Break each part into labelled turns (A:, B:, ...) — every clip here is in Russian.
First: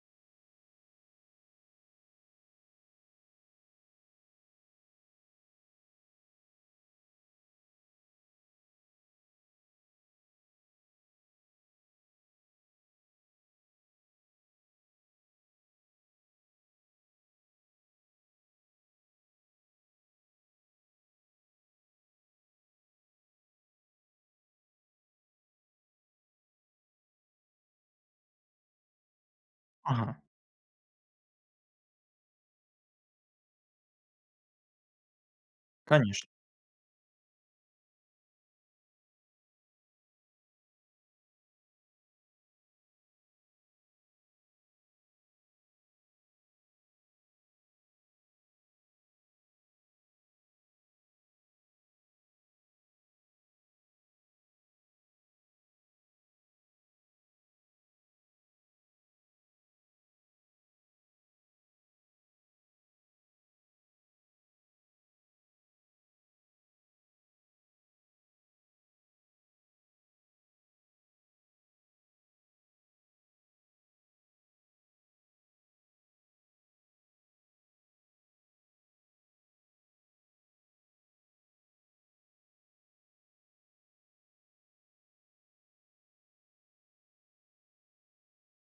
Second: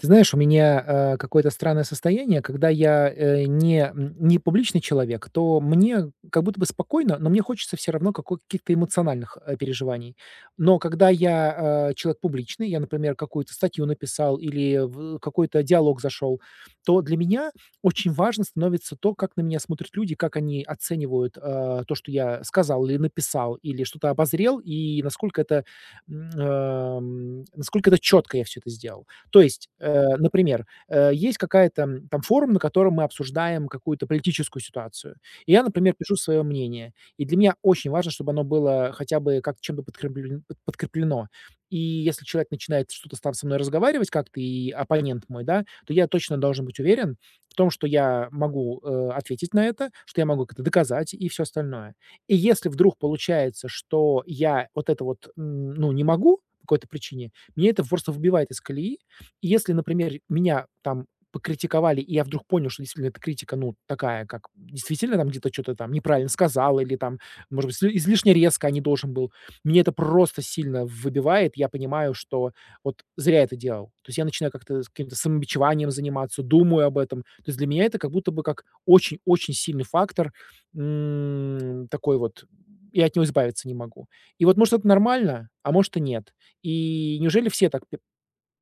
A: Ты знаешь, у меня, какое-то странное состояние, когда я, не публичный человек, то мне как будто бы спокойно, но мне хочется все равно како каких-то эмоциональных, переживаний. Но когда я, человек публичный, я, например, какую-то статью написал или в какой-то диалог зашел, то для меня очень важно становится то, как на меня смотрят люди, как они оценивают, то, что я сказал или написал, или что-то обозрел, и насколько это четко я все это сделал. То есть,
B: Ага,
A: например, есть какая-то, там форум, на котором мы обсуждаем какую-то политическую ситуацию. И я, например, пишу
B: конечно.
A: свое мнение. И для меня очень важно, чтобы оно было хотя бы как чем-то подкреплено. И если человек начинает что-то там со мной разговаривать как-то, и оппонент мой, да, то я точно должен быть уверен в том, что я могу ответить на это, что я могу это доказать и все остальное. И если вдруг получается, что я вот это вот, ну, не могу по какой-то причине, мне это просто выбивает из колеи, если, например, меня там покритиковали, и я вдруг понял, что действительно эта критика, ну, такая, как действительно там где-то что то там неправильно сказал или там, может быть, сли излишне резко, а не должен был. Мне это просто сильно выбивает. Я понимаю, что вот зря это делал. То есть я начинаю как-то с каким-то самобичеванием заниматься, думаю об этом. То есть для меня это как будто бы как очень-очень сильный фактор, такой вот. Я от него избавиться не могу. И вот, может, это нормально, а может и нет. И неужели все так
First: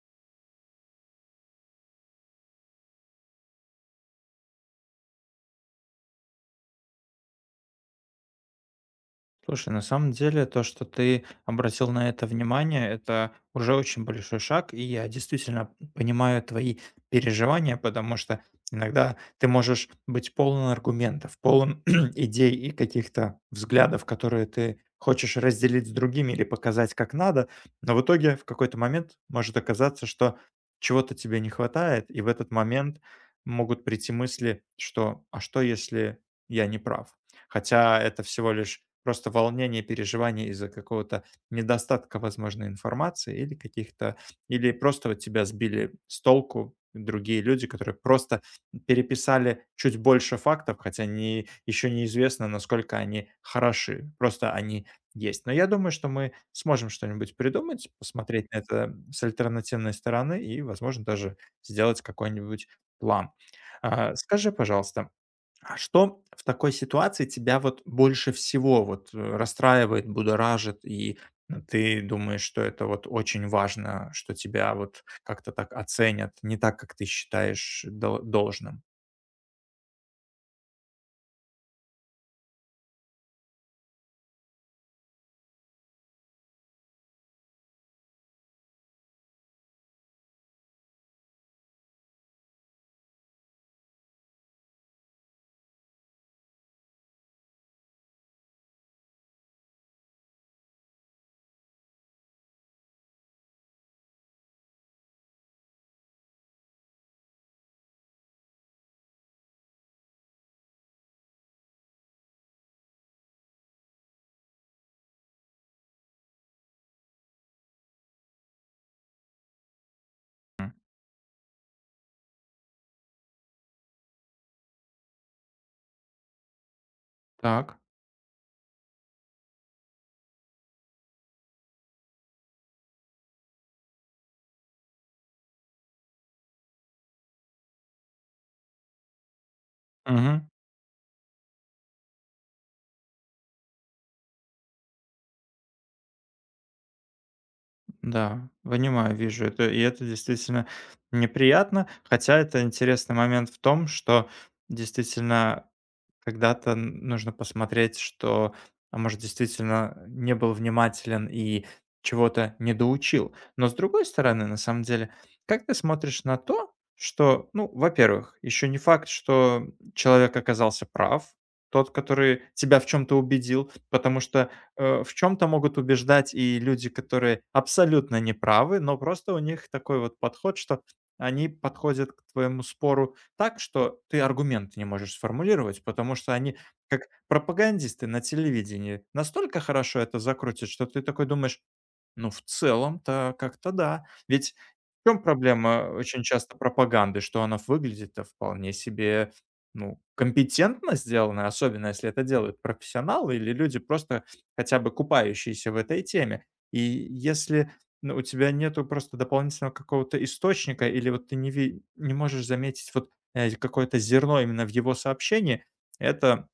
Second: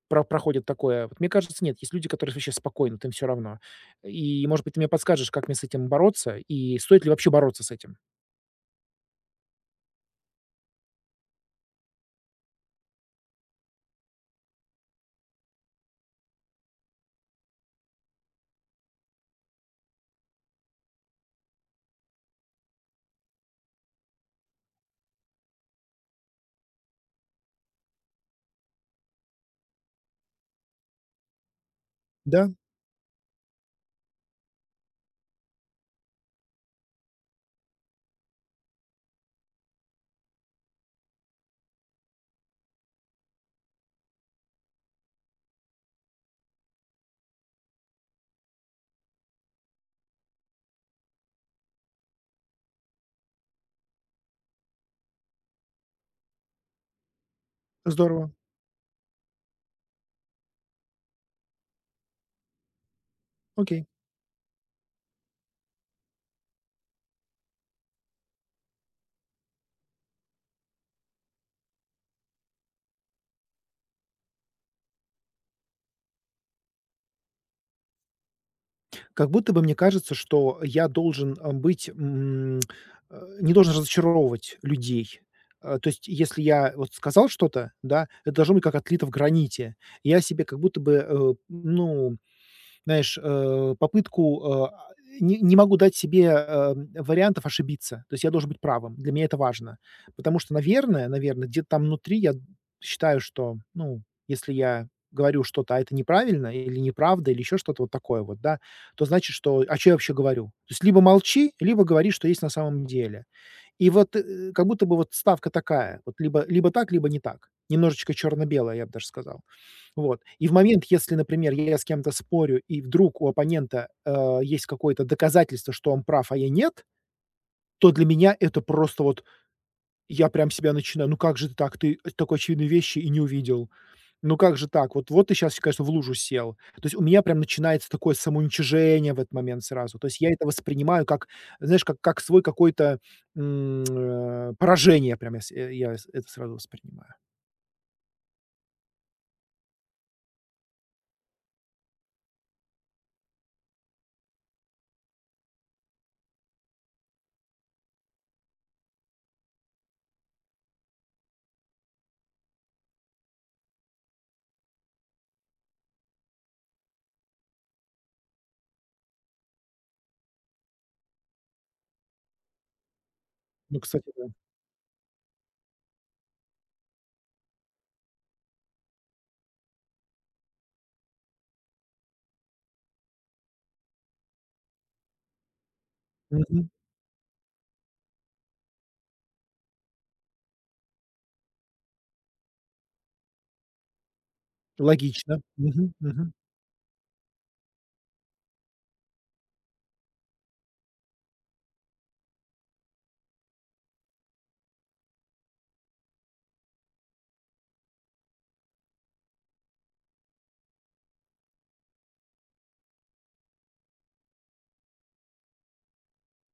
A: проходят такое. Вот мне кажется, нет, есть люди, которые вообще спокойно, вот им всё равно. И, может быть, ты мне подскажешь, как мне с этим бороться и стоит ли вообще бороться с этим?
B: Слушай, на самом деле то, что ты обратил на это внимание, это уже очень большой шаг, и я действительно понимаю твои переживания, потому что иногда ты можешь быть полон аргументов, полон идей и каких-то взглядов, которые ты хочешь разделить с другими или показать как надо, но в итоге в какой-то момент может оказаться, что чего-то тебе не хватает, и в
A: Да,
B: этот момент могут прийти мысли, что «а что, если я не прав?» Хотя это всего лишь просто волнение, переживание из-за какого-то недостатка, возможно, информации или каких-то, или просто вот тебя сбили с толку другие люди, которые просто переписали чуть больше фактов, хотя не, еще неизвестно, насколько они хороши, просто они есть. Но я думаю, что мы сможем что-нибудь придумать,
A: здорово.
B: посмотреть на это с альтернативной стороны и, возможно, даже сделать какой-нибудь план.
A: Окей.
B: Скажи, пожалуйста, а что в такой ситуации тебя вот больше всего вот расстраивает, будоражит, и ты думаешь, что это вот очень важно, что тебя вот как-то так оценят, не так, как ты считаешь должным?
A: Как будто бы мне кажется, что я должен, быть, не должен разочаровывать людей. То есть, если я вот сказал что-то, да, это должно быть как отлито в граните. Я себе как будто бы, ну, знаешь, попытку, не могу дать себе, вариантов ошибиться. То есть я должен быть правым. Для меня это важно. Потому что, наверное, где-то там внутри я считаю, что, ну, если я говорю что-то, а это неправильно или неправда, или еще что-то вот такое вот, да, то значит, что а чё я вообще говорю? То есть либо молчи, либо говори, что есть на самом деле. И вот, как будто бы вот ставка такая, вот либо так, либо не так. Немножечко черно-белое, я бы даже сказал. Вот. И в момент, если, например, я с кем-то спорю, и вдруг у оппонента, есть какое-то доказательство, что он прав, а я нет,
B: Так.
A: то для меня это просто вот я прям себя начинаю: "Ну как же ты так? Ты такой очевидной вещи и не увидел. Ну как же так? Вот ты сейчас, конечно, в лужу сел". То есть у меня прям начинается такое самоуничижение в этот момент сразу. То есть я это
B: Мгм.
A: воспринимаю как, знаешь, как свой какой-то, поражение прям я с э, я с это сразу воспринимаю.
B: Да, понимаю, вижу это. И это действительно неприятно. Хотя это интересный момент в том, что действительно когда-то н нужно посмотреть, что, а может, действительно не был внимателен и чего-то недоучил. Но с другой стороны, на самом деле, как ты смотришь на то, что, ну, во-первых, еще не факт, что человек оказался прав, тот, который тебя в чем-то убедил,
A: Ну, кстати,
B: потому
A: да.
B: что, в чем-то могут убеждать и люди, которые абсолютно неправы, но просто у них такой вот подход, что они подходят к твоему спору так, что ты аргумент не можешь сформулировать, потому что они,
A: Мгм.
B: как пропагандисты на телевидении, настолько хорошо это закрутят, что ты такой думаешь: ну, в целом-то как-то да. Ведь в чем
A: Логично.
B: проблема
A: Мгм,
B: очень
A: мгм.
B: часто пропаганды, что она выглядит вполне себе, ну, компетентно сделана, особенно если это делают профессионалы или люди, просто хотя бы купающиеся в этой теме. И если, ну, у тебя нету просто дополнительного какого-то источника или вот ты не можешь заметить вот, какое-то зерно именно в его сообщении, это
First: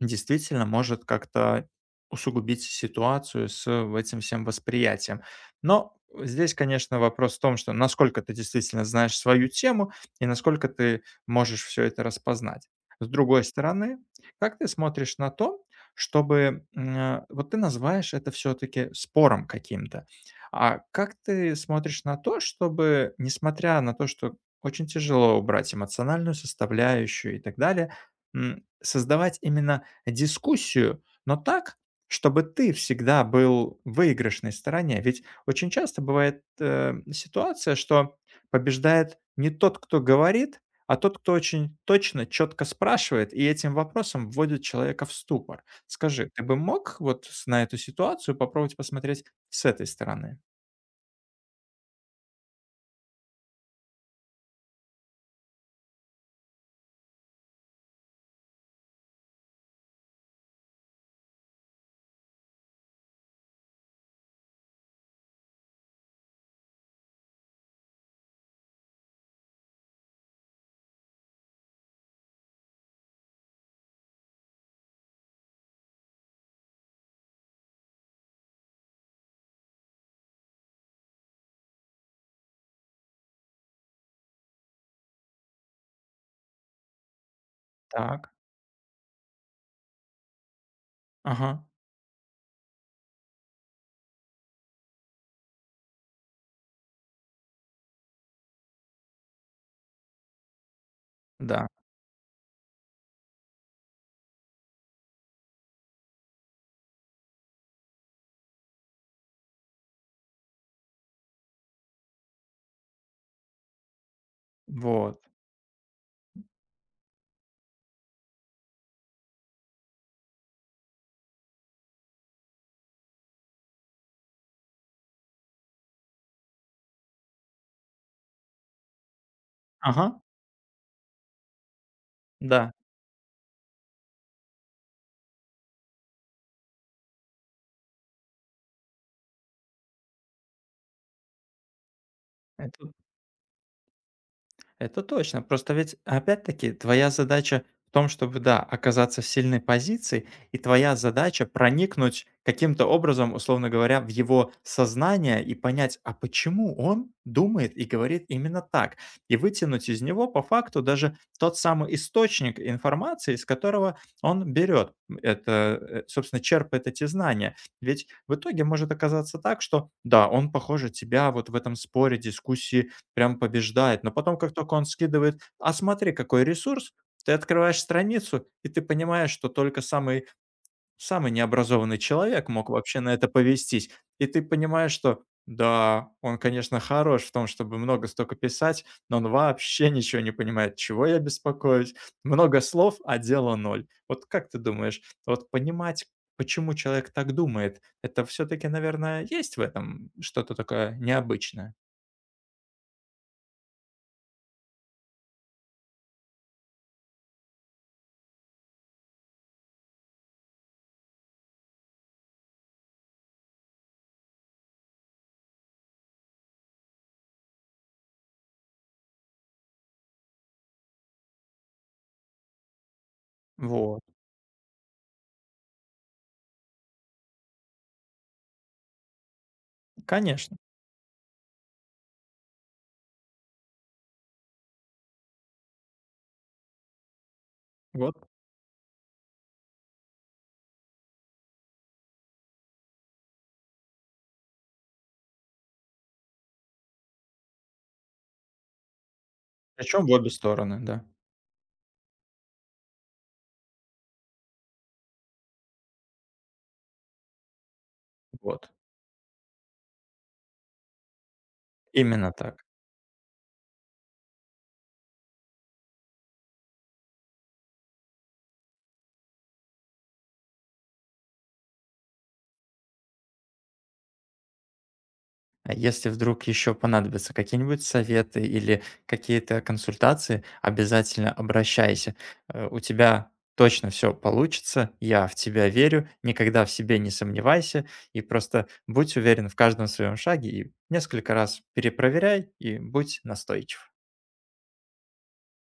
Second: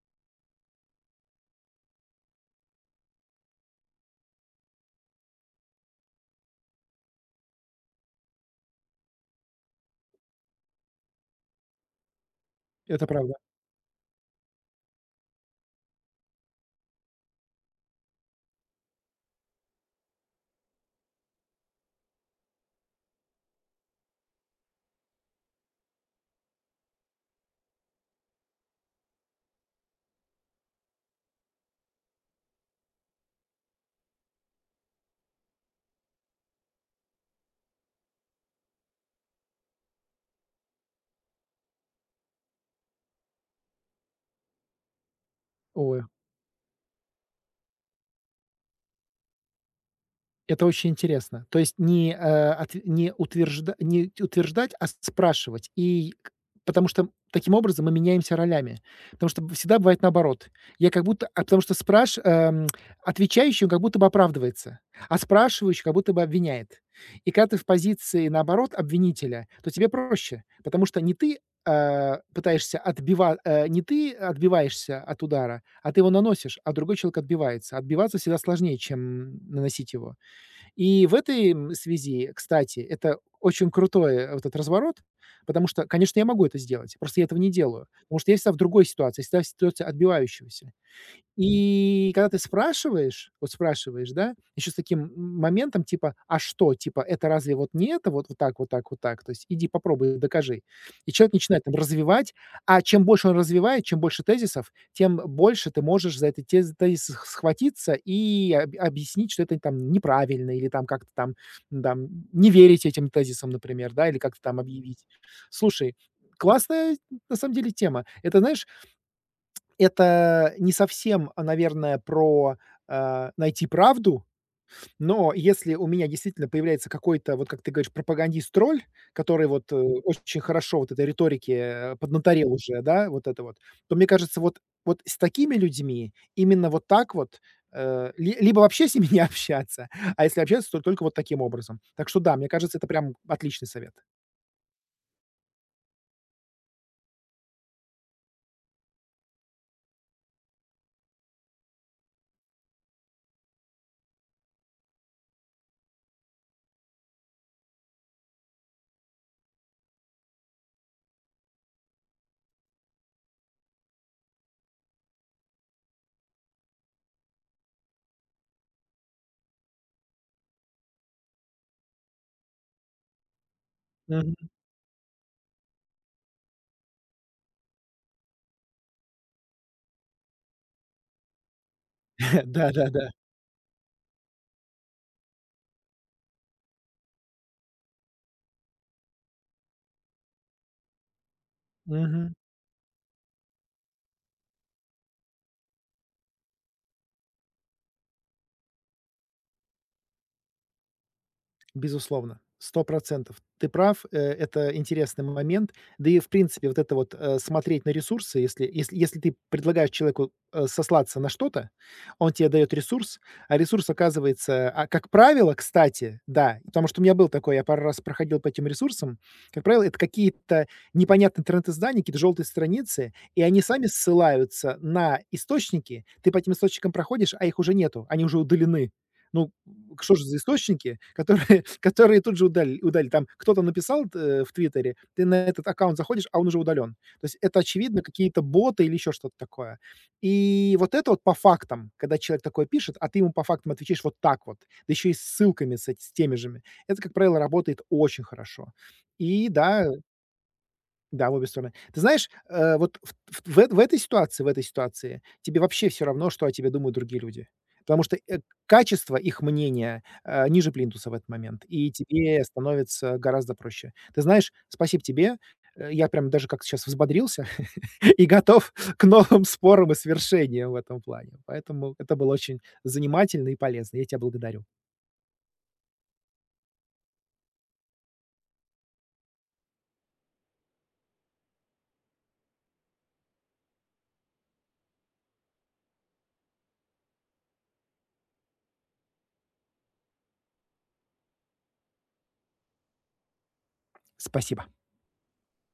B: действительно может как-то усугубить ситуацию с этим всем восприятием. Но здесь, конечно, вопрос в том, что насколько ты действительно знаешь свою тему и насколько ты можешь все это распознать.
A: Это
B: С
A: правда.
B: другой стороны, как ты смотришь на то, чтобы вот ты называешь это все-таки спором каким-то. А как ты смотришь на то, чтобы, несмотря на то, что очень тяжело убрать эмоциональную составляющую и так далее, создавать именно дискуссию, но так, чтобы ты всегда был в выигрышной стороне. Ведь очень часто бывает, ситуация, что побеждает не тот, кто говорит, а тот, кто очень точно, четко спрашивает и этим вопросом вводит человека в ступор.
A: Ой,
B: Скажи, ты бы мог вот с на эту ситуацию попробовать посмотреть с этой стороны?
A: это очень интересно. То есть не, э, от не утвержда не утверждать, а спрашивать. И к потому что таким образом мы меняемся ролями. Потому что всегда бывает наоборот. Я как будто а потому что спраш отвечающий, он как будто бы оправдывается, а спрашивающий как будто бы обвиняет. И когда ты в позиции, наоборот, обвинителя, то тебе проще, потому что не ты, пытаешься отбивать, не ты отбиваешься от удара, а ты его наносишь, а другой человек отбивается. Отбиваться всегда сложнее, чем наносить его. И в этой, связи, кстати, это очень крутой, вот этот разворот, потому что, конечно, я могу это сделать, просто я этого не делаю, потому что
B: Так,
A: я всегда в другой ситуации, всегда в ситуации отбивающегося.
B: ага,
A: И когда ты спрашиваешь, вот спрашиваешь, да, еще с таким моментом типа: "А что?" Типа: "Это разве вот не это? Вот так, вот так, вот так. То есть иди попробуй, докажи". И человек начинает
B: да,
A: там развивать, а чем больше он развивает, чем больше тезисов, тем больше ты можешь за эти тезис сх схватиться и об объяснить, что это там неправильно или там как-то там, там не верить этим тезисам, например, да, или как-то там объявить.
B: вот,
A: Слушай, классная на самом деле тема. Это, знаешь, это не совсем, наверное, про, найти правду, но если у меня действительно появляется какой-то, вот как ты говоришь, пропагандист-тролль, который вот,
B: ага,
A: очень хорошо вот этой риторике, поднаторел
B: да,
A: уже, да, вот это вот, то, мне кажется, вот с такими людьми именно вот так вот, э, ли либо вообще с ними не общаться, а если общаться, то только вот таким образом. Так что да, мне кажется, это
B: это
A: прям отличный совет.
B: Это. Точно. Просто ведь, опять-таки, твоя задача в том, чтобы, да, оказаться в сильной позиции, и твоя задача проникнуть каким-то образом, условно говоря, в его сознание и понять, а почему он думает и говорит именно так, и вытянуть из него по факту даже тот самый источник информации, из которого он берет, это, собственно, черпает эти знания. Ведь в итоге может оказаться так, что, да, он, похоже, тебя вот в этом споре, дискуссии прям побеждает. Но потом,
A: Мгм.
B: как только он скидывает: «А смотри, какой ресурс!» Ты открываешь страницу, и ты понимаешь, что только самый самый необразованный человек мог вообще
A: Да-да-да.
B: на это повестись. И ты понимаешь, что да, он, конечно, хорош в том, чтобы много столько писать, но он вообще ничего не понимает. Чего я беспокоюсь?
A: Мгм.
B: Много слов, а дело ноль. Вот как ты думаешь, вот понимать, почему человек так думает, это все таки, наверное, есть в этом что-то такое необычное?
A: Безусловно, 100%. Ты прав, это интересный момент. Да и, в принципе, вот это вот, смотреть на ресурсы, если ты предлагаешь человеку, сослаться на что-то, он тебе дает ресурс, а ресурс оказывается как правило, кстати, да, потому что у меня был такой, я пару раз проходил по этим ресурсам, как правило, это какие-то непонятные интернет-издания, какие-то желтые страницы, и они сами
B: Вот,
A: ссылаются на источники. Ты по этим источникам проходишь, а их уже нету, они уже удалены. Ну, что же за
B: конечно.
A: источники, которые которые тут же удалили. Там кто-то написал т в "Твиттере", ты на этот аккаунт заходишь, а он уже удален. То есть это, очевидно,
B: Вот.
A: какие-то боты или еще что-то такое. И вот это вот по фактам, когда человек такое пишет, а ты ему по фактам отвечаешь вот так вот, да еще и с ссылками с теми же. Это, как правило, работает очень хорошо. И да,
B: Причем в обе стороны, да.
A: да, в обе стороны. Ты знаешь, вот в эт в этой ситуации тебе вообще все равно, что о тебе думают другие люди, потому что,
B: Вот.
A: качество их мнения, ниже плинтуса в этот момент, и
B: Именно
A: тебе
B: так.
A: становится гораздо проще. Ты знаешь, спасибо тебе. Я прям даже как сейчас взбодрился и готов к новым спорам и свершениям в этом плане. Поэтому это было очень занимательно и полезно. Я тебя благодарю.
B: А если вдруг еще понадобятся какие-нибудь советы или какие-то консультации, обязательно обращайся. У тебя точно все получится, я в тебя верю, никогда в себе не сомневайся и просто будь уверен в каждом своем шаге и несколько раз перепроверяй и будь настойчив.
A: Спасибо.